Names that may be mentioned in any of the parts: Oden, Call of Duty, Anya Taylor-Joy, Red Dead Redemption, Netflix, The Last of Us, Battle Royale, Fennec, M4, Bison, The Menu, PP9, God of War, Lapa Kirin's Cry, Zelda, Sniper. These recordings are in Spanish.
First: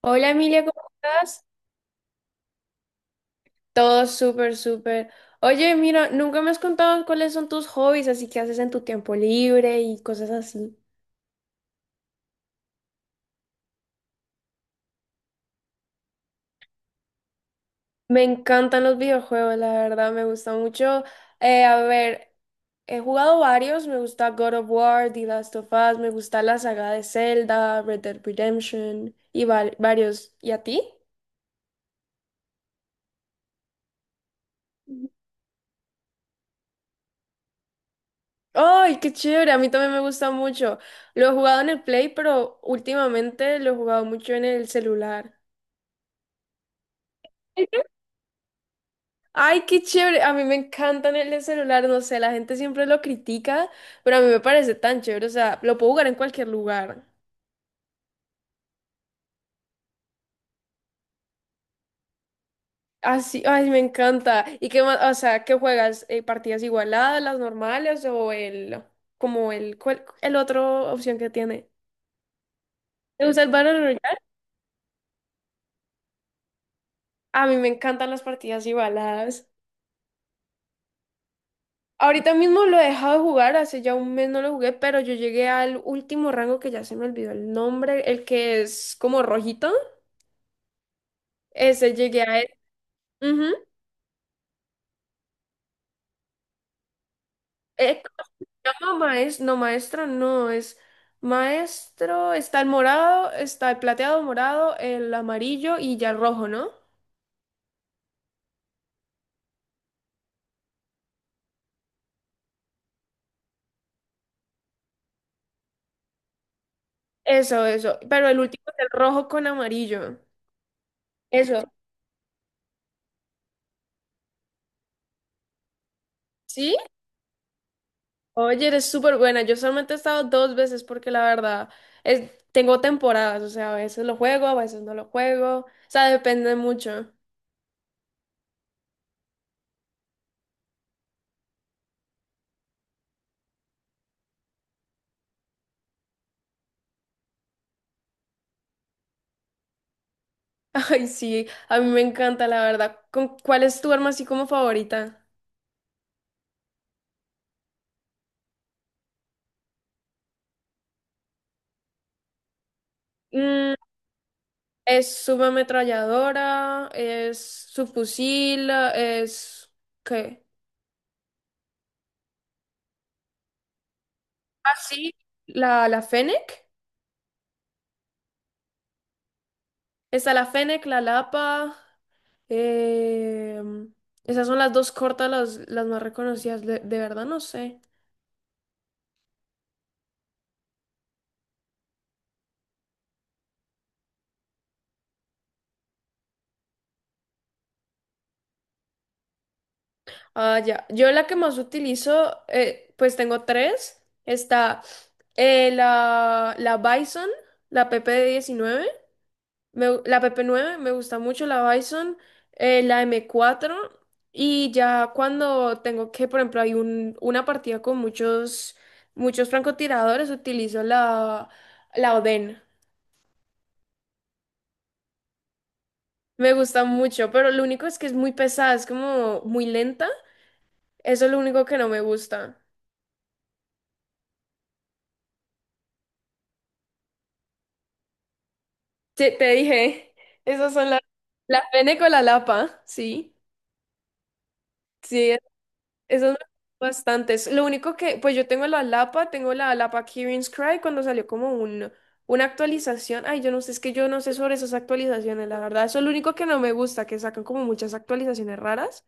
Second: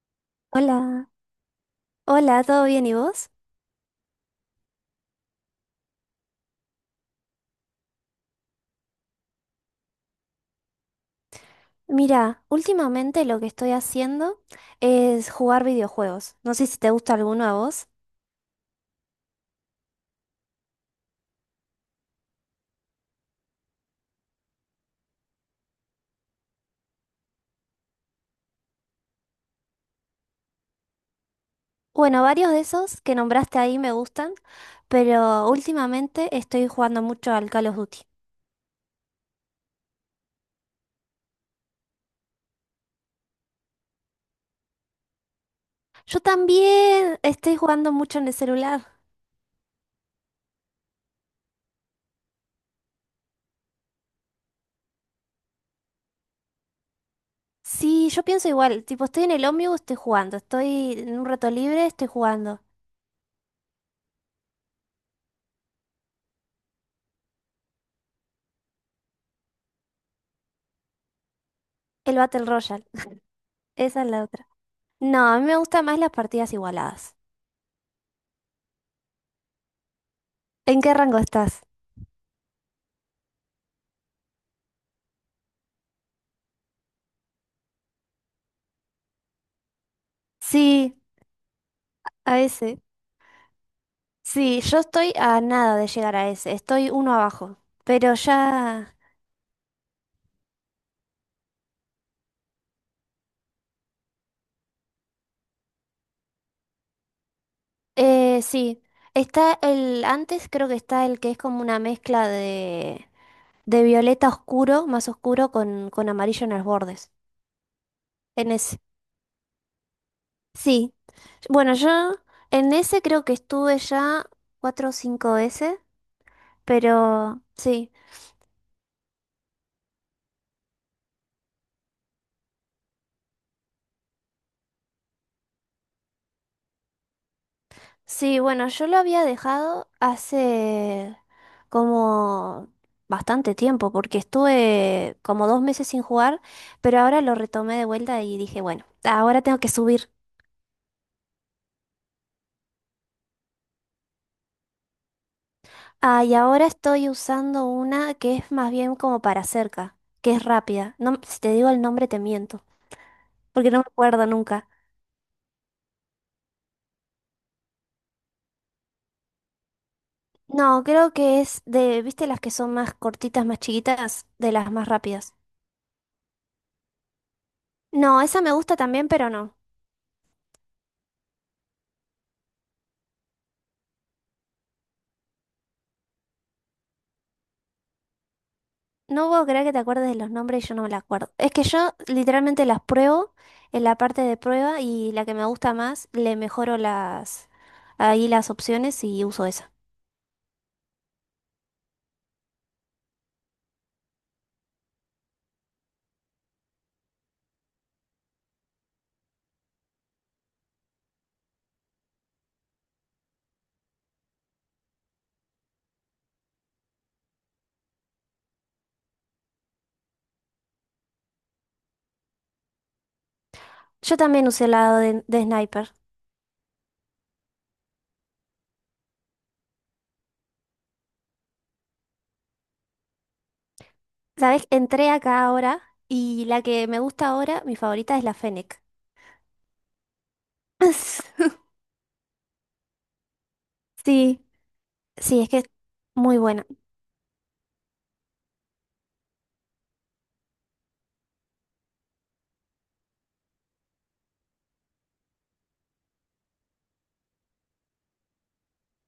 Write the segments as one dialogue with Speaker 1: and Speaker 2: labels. Speaker 1: Hola, Emilia, ¿cómo
Speaker 2: Hola,
Speaker 1: estás?
Speaker 2: hola, ¿todo bien y vos?
Speaker 1: Todo súper, súper. Oye, mira, nunca me has contado cuáles son tus hobbies, así que haces en tu tiempo libre y cosas así.
Speaker 2: Mira, últimamente lo que estoy haciendo es jugar videojuegos. No sé si te gusta alguno a vos.
Speaker 1: Me encantan los videojuegos, la verdad, me gusta mucho. A ver, he jugado varios, me gusta God of War, The Last of Us, me gusta la saga de Zelda, Red Dead Redemption y varios. ¿Y a ti?
Speaker 2: Bueno, varios de esos que nombraste ahí me gustan, pero últimamente estoy jugando mucho al Call of Duty.
Speaker 1: ¡Ay, qué chévere! A mí también me gusta mucho. Lo he jugado en el Play, pero últimamente lo he jugado mucho en el celular.
Speaker 2: Yo también estoy jugando mucho en el celular.
Speaker 1: Ay, qué chévere. A mí me encantan el celular, no sé, la gente siempre lo critica, pero a mí me parece tan chévere, o sea, lo puedo jugar en cualquier lugar.
Speaker 2: Sí, yo pienso igual, tipo estoy en el ómnibus, estoy jugando, estoy en un rato libre, estoy jugando.
Speaker 1: Así, ay, me encanta. ¿Y qué más? O sea, ¿qué juegas? ¿Partidas igualadas, las normales o el, como el, cuál- el otro opción que tiene?
Speaker 2: El Battle Royale,
Speaker 1: ¿Te gusta el Battle
Speaker 2: esa es
Speaker 1: Royale?
Speaker 2: la otra. No, a mí me gustan más las partidas igualadas.
Speaker 1: A mí me encantan las partidas igualadas.
Speaker 2: ¿En qué rango estás?
Speaker 1: Ahorita mismo lo he dejado de jugar, hace ya un mes no lo jugué, pero yo llegué al último rango que ya se me olvidó el nombre, el que es como rojito.
Speaker 2: Sí.
Speaker 1: Ese llegué
Speaker 2: A
Speaker 1: a.
Speaker 2: ese.
Speaker 1: Ujú.
Speaker 2: Sí, yo estoy a nada de llegar a ese. Estoy uno abajo.
Speaker 1: Eh,
Speaker 2: Pero ya.
Speaker 1: no, maestro, no, es maestro, está el morado, está el plateado morado, el amarillo y ya el rojo, ¿no?
Speaker 2: Sí. Está el. Antes creo que está el que es como una mezcla de violeta oscuro, más oscuro, con amarillo en los bordes.
Speaker 1: Eso, pero el
Speaker 2: En
Speaker 1: último es
Speaker 2: ese.
Speaker 1: el rojo con amarillo.
Speaker 2: Sí.
Speaker 1: Eso,
Speaker 2: Bueno, yo en ese creo que estuve ya cuatro o cinco veces.
Speaker 1: ¿sí?
Speaker 2: Pero sí.
Speaker 1: Oye, eres súper buena, yo solamente he estado dos veces porque la verdad, es, tengo temporadas, o sea, a veces lo juego, a veces no lo juego, o sea, depende mucho.
Speaker 2: Sí, bueno, yo lo había dejado hace como bastante tiempo, porque estuve como 2 meses sin jugar, pero ahora lo retomé de vuelta y dije, bueno, ahora tengo que subir.
Speaker 1: Ay, sí, a mí me encanta, la verdad. ¿Con, cuál es tu arma así como favorita?
Speaker 2: Ah, y ahora estoy usando una que es más bien como para cerca, que es rápida. No, si te digo el nombre te miento, porque no me acuerdo nunca.
Speaker 1: Es subametralladora, es subfusil, es, ¿qué?
Speaker 2: No, creo que es de, ¿viste las que son más cortitas, más chiquitas, de las
Speaker 1: Ah,
Speaker 2: más
Speaker 1: sí,
Speaker 2: rápidas?
Speaker 1: la Fennec.
Speaker 2: No, esa me gusta también, pero no.
Speaker 1: Está la Fennec, la Lapa. em, Esas son las dos cortas, las más reconocidas. De verdad no sé.
Speaker 2: No puedo creer que te acuerdes de los nombres y yo no me la acuerdo. Es que yo literalmente las pruebo en la parte de prueba y la que me gusta más, le mejoro las ahí las opciones y uso esa.
Speaker 1: Ah, ya. Yo la que más utilizo, pues tengo tres. Está la Bison, la PP19. La PP9 me gusta mucho, la Bison, la M4 y ya cuando tengo que, por ejemplo, hay un, una partida con muchos, muchos francotiradores, utilizo la Oden.
Speaker 2: Yo también usé la de Sniper.
Speaker 1: Me gusta mucho, pero lo único es que es muy pesada, es como muy lenta. Eso es lo único que no me gusta.
Speaker 2: ¿Sabes? Entré acá ahora y la que me gusta ahora, mi favorita es la Fennec.
Speaker 1: Te dije, esas son las, las Fene con la Lapa, sí.
Speaker 2: Sí,
Speaker 1: Sí,
Speaker 2: sí, es que es
Speaker 1: esas me gustan
Speaker 2: muy buena.
Speaker 1: bastantes. Lo único que, pues yo tengo la Lapa Kirin's Cry cuando salió como un, una actualización. Ay, yo no sé, es que yo no sé sobre esas actualizaciones, la verdad. Eso es lo único que no me gusta, que sacan como muchas actualizaciones raras.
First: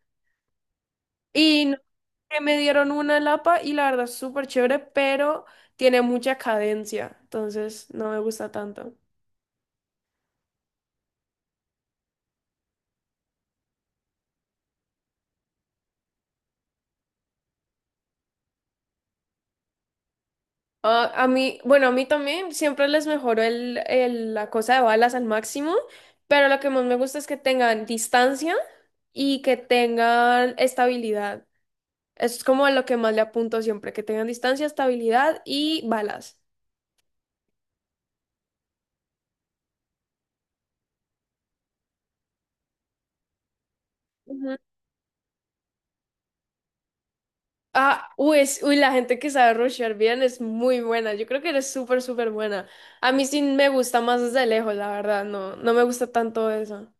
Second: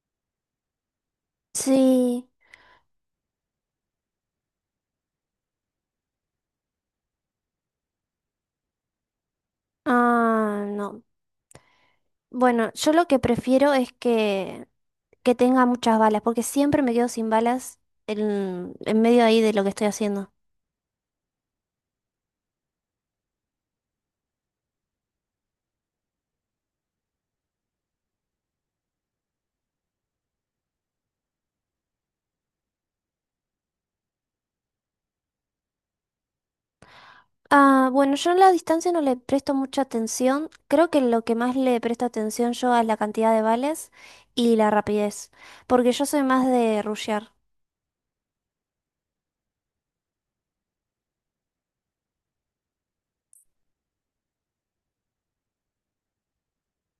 Speaker 1: Y no,
Speaker 2: Sí.
Speaker 1: que me dieron una Lapa y la verdad es súper chévere, pero tiene mucha cadencia. Entonces no me gusta tanto.
Speaker 2: Ah, no. Bueno, yo lo que prefiero es que tenga muchas balas, porque siempre me quedo sin balas en medio ahí de lo que estoy haciendo.
Speaker 1: A mí, bueno, a mí también siempre les mejoro la cosa de balas al máximo, pero lo que más me gusta es que tengan distancia y que tengan estabilidad. Eso es como lo que más le apunto siempre, que tengan distancia, estabilidad y balas.
Speaker 2: Ah, bueno, yo en la distancia no le presto mucha atención. Creo que lo que más le presto atención yo es la cantidad de balas
Speaker 1: Ujú.
Speaker 2: y la rapidez, porque yo soy más de rushear.
Speaker 1: Ah, uy, la gente que sabe rushear bien es muy buena. Yo creo que eres súper, súper buena. A mí sí me gusta más desde lejos, la verdad. No, no me gusta tanto eso.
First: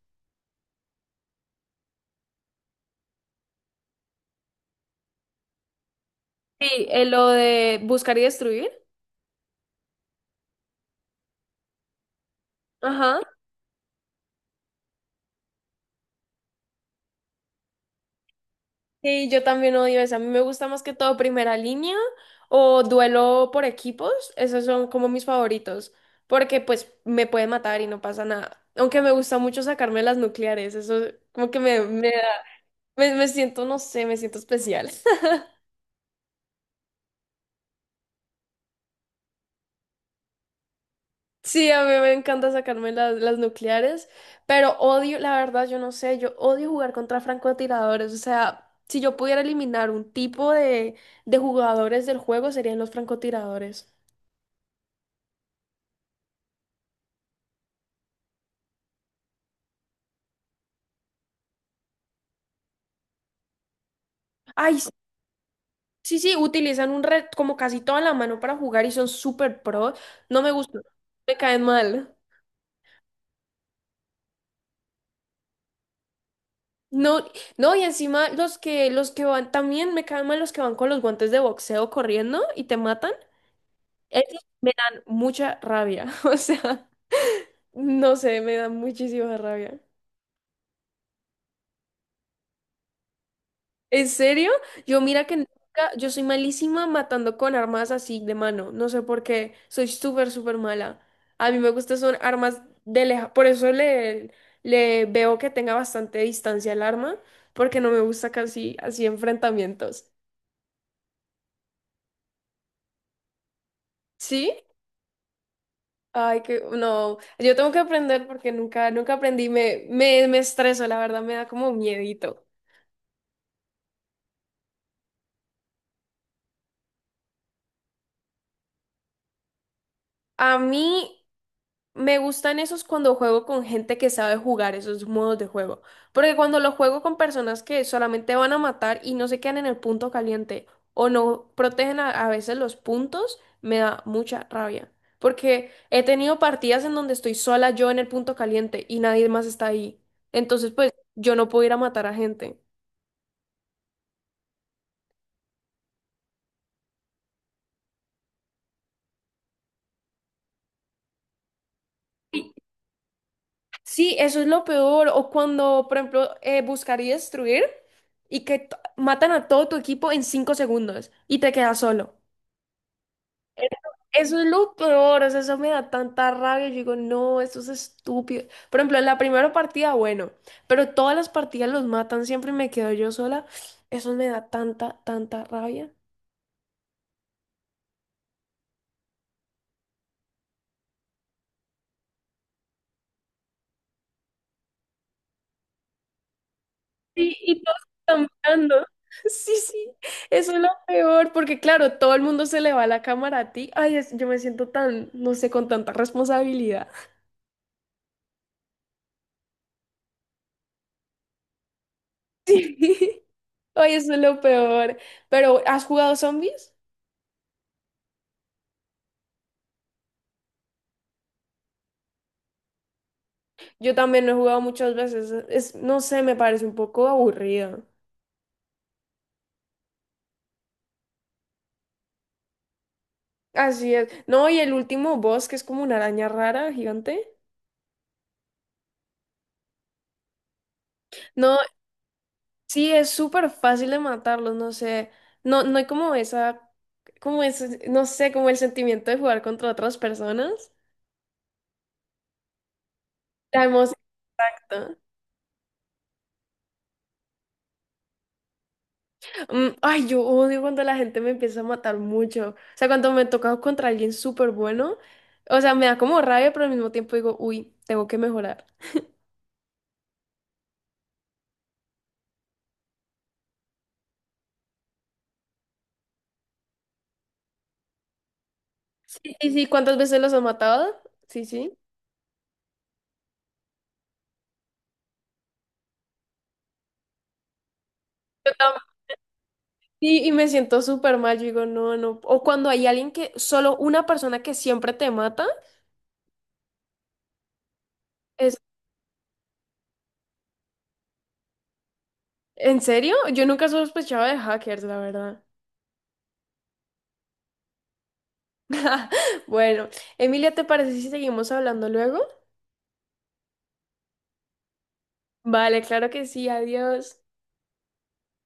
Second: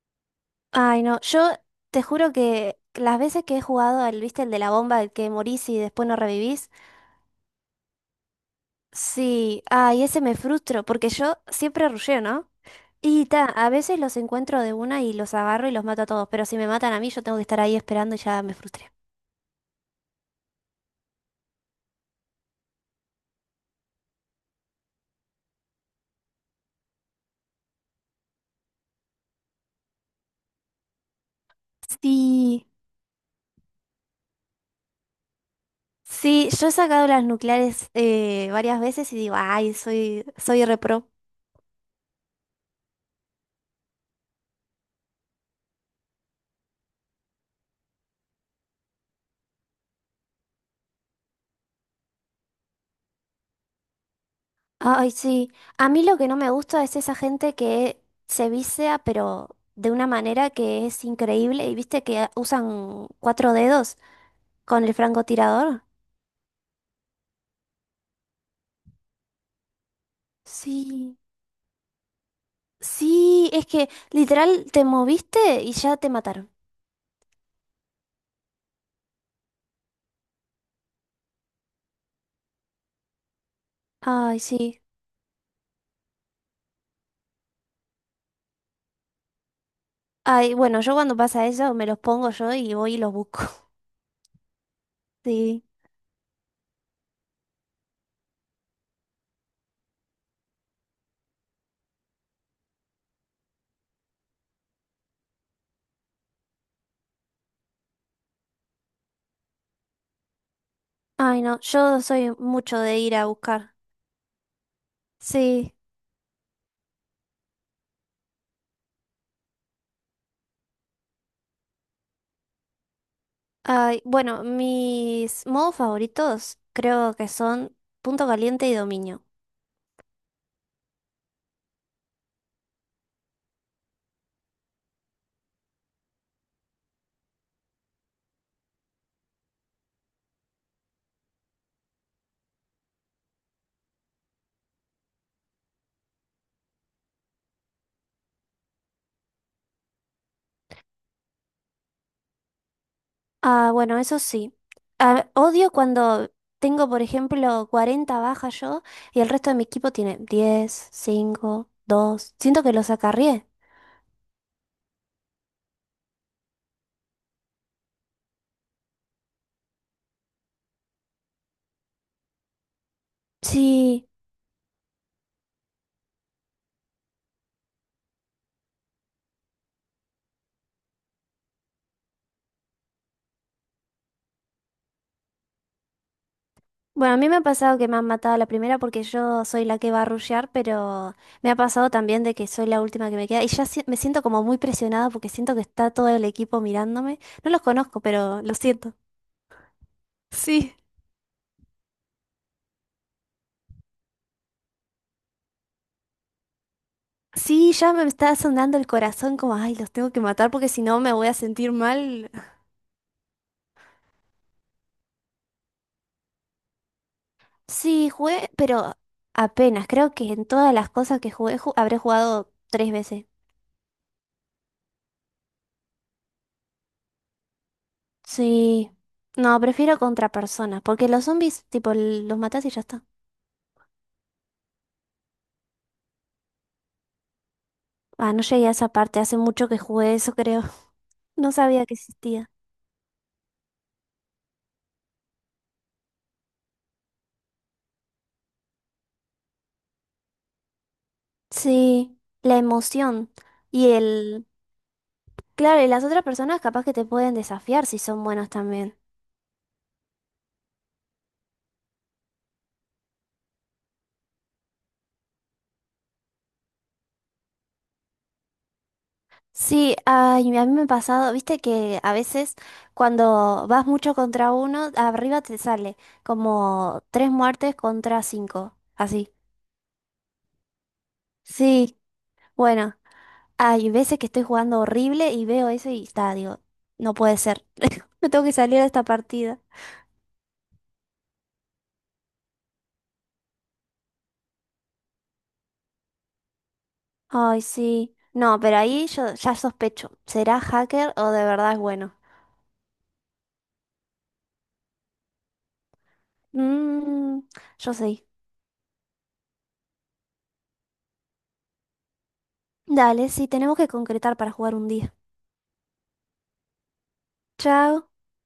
Speaker 2: Ay, no, yo te juro que las veces que he jugado al, viste, el de la bomba, el que morís y después no
Speaker 1: Sí,
Speaker 2: revivís,
Speaker 1: lo de buscar y destruir.
Speaker 2: sí, ay, ese me frustro, porque yo siempre rusheo, ¿no?
Speaker 1: Ajá.
Speaker 2: Y ta, a veces los encuentro de una y los agarro y los mato a todos, pero si me matan a mí, yo tengo que estar ahí esperando y ya me frustré.
Speaker 1: Sí, yo también odio eso. A mí me gusta más que todo primera línea o duelo por equipos. Esos son como mis favoritos, porque pues me pueden matar y no pasa nada. Aunque me gusta mucho sacarme las nucleares, eso como que me da,
Speaker 2: Sí,
Speaker 1: me siento, no sé, me siento especial.
Speaker 2: sí, yo he sacado las nucleares varias veces y digo, ay, soy repro.
Speaker 1: Sí, a mí me encanta sacarme las nucleares, pero odio, la verdad, yo no sé, yo odio jugar contra francotiradores. O sea, si yo pudiera eliminar un tipo de jugadores del juego, serían los francotiradores.
Speaker 2: Ay, sí. A mí lo que no me gusta es esa gente que se vicia, pero de una manera que es increíble. ¿Y viste que usan cuatro dedos
Speaker 1: Ay,
Speaker 2: con el francotirador?
Speaker 1: sí, sí, utilizan un red como casi toda la mano para jugar y son súper pro. No me gustan,
Speaker 2: Sí.
Speaker 1: me caen mal.
Speaker 2: Sí, es que literal te moviste y ya te mataron.
Speaker 1: No, no, y encima los que van, también me caen mal los que van con los guantes de boxeo corriendo y te matan.
Speaker 2: Ay,
Speaker 1: Esos me
Speaker 2: sí.
Speaker 1: dan mucha rabia. O sea, no sé, me dan muchísima rabia.
Speaker 2: Ay, bueno, yo cuando pasa eso me los pongo yo y voy y los busco.
Speaker 1: ¿En serio? Yo mira que
Speaker 2: Sí.
Speaker 1: nunca, yo soy malísima matando con armas así de mano. No sé por qué. Soy súper, súper mala. A mí me gustan son armas de leja. Por eso le veo que tenga bastante distancia el arma, porque no me gusta casi así enfrentamientos.
Speaker 2: Ay, no, yo soy mucho de ir a buscar.
Speaker 1: ¿Sí?
Speaker 2: Sí.
Speaker 1: Ay, que no. Yo tengo que aprender porque nunca, nunca aprendí. Me estreso, la verdad, me da como miedito.
Speaker 2: Ay, bueno, mis modos favoritos creo que son punto caliente y dominio.
Speaker 1: A mí me gustan esos cuando juego con gente que sabe jugar esos modos de juego. Porque cuando lo juego con personas que solamente van a matar y no se quedan en el punto caliente o no protegen a veces los puntos, me da mucha rabia. Porque he tenido partidas en donde estoy sola yo en el punto caliente y nadie más está ahí. Entonces, pues yo no puedo ir a matar a gente.
Speaker 2: Ah, bueno, eso sí. Ah, odio cuando tengo, por ejemplo, 40 bajas yo y el resto de mi equipo tiene 10, 5, 2. Siento que los acarrié.
Speaker 1: Sí, eso es lo peor. O cuando, por ejemplo, buscar y destruir y que matan a todo tu equipo en 5 segundos y te quedas solo.
Speaker 2: Sí.
Speaker 1: Eso es lo peor, o sea, eso me da tanta rabia. Yo digo, no, esto es estúpido. Por ejemplo, en la primera partida, bueno, pero todas las partidas los matan siempre y me quedo yo sola. Eso me da tanta, tanta rabia.
Speaker 2: Bueno, a mí me ha pasado que me han matado a la primera porque yo soy la que va a rushear, pero me ha pasado también de que soy la última que me queda y ya me siento como muy presionada porque siento que está todo el equipo mirándome.
Speaker 1: Sí,
Speaker 2: No
Speaker 1: y
Speaker 2: los
Speaker 1: todos
Speaker 2: conozco,
Speaker 1: están
Speaker 2: pero lo
Speaker 1: mirando.
Speaker 2: siento.
Speaker 1: Sí, sí, eso es lo
Speaker 2: Sí.
Speaker 1: peor, porque claro, todo el mundo se le va la cámara a ti. Ay, yo me siento tan, no sé, con tanta responsabilidad.
Speaker 2: Sí, ya me está sonando el corazón como, ay, los tengo que matar porque si no me voy a sentir mal.
Speaker 1: Sí. Ay, eso es lo peor. Pero, ¿has jugado zombies?
Speaker 2: Sí, jugué, pero apenas. Creo que en todas las cosas que jugué habré jugado tres veces.
Speaker 1: Yo también lo he jugado muchas veces. Es, no sé, me parece un poco aburrida.
Speaker 2: Sí. No, prefiero contra personas porque los zombies, tipo, los matas y ya está.
Speaker 1: Así es. No, y el último boss, que es como una araña rara, gigante.
Speaker 2: Ah, no llegué a esa parte, hace mucho que jugué eso, creo. No
Speaker 1: No,
Speaker 2: sabía que existía.
Speaker 1: sí, es súper fácil de matarlos, no sé. No, no hay como esa, como ese, no sé, como el sentimiento de jugar contra otras personas.
Speaker 2: Sí, la emoción.
Speaker 1: La
Speaker 2: Y
Speaker 1: emoción.
Speaker 2: el...
Speaker 1: ¿No?
Speaker 2: Claro, y las otras personas capaz que te pueden desafiar si son buenos también.
Speaker 1: Mm, ay, yo odio cuando la gente me empieza a matar mucho. O sea, cuando me toca contra alguien súper bueno, o sea, me da como rabia, pero al mismo tiempo digo, uy, tengo que mejorar.
Speaker 2: Sí, ay, a mí me ha pasado, viste que a veces cuando vas mucho contra uno, arriba te sale como tres muertes contra cinco, así.
Speaker 1: Sí, sí, ¿cuántas veces los ha matado? Sí, sí.
Speaker 2: Sí, bueno, hay veces que estoy jugando horrible y veo eso y está, digo, no puede ser, me tengo
Speaker 1: Yo
Speaker 2: que
Speaker 1: tam-
Speaker 2: salir de esta partida.
Speaker 1: Sí, y me siento súper mal, yo digo, no, no. O cuando hay alguien que, solo una persona que siempre te mata,
Speaker 2: Ay, sí.
Speaker 1: es,
Speaker 2: No, pero ahí yo ya sospecho. ¿Será hacker o de verdad es bueno?
Speaker 1: ¿en serio? Yo nunca sospechaba de hackers, la verdad.
Speaker 2: Mmm, yo sí.
Speaker 1: Bueno, Emilia, ¿te parece si seguimos hablando luego?
Speaker 2: Dale, sí, tenemos que concretar para jugar un día.
Speaker 1: Vale, claro que sí, adiós.
Speaker 2: Chao.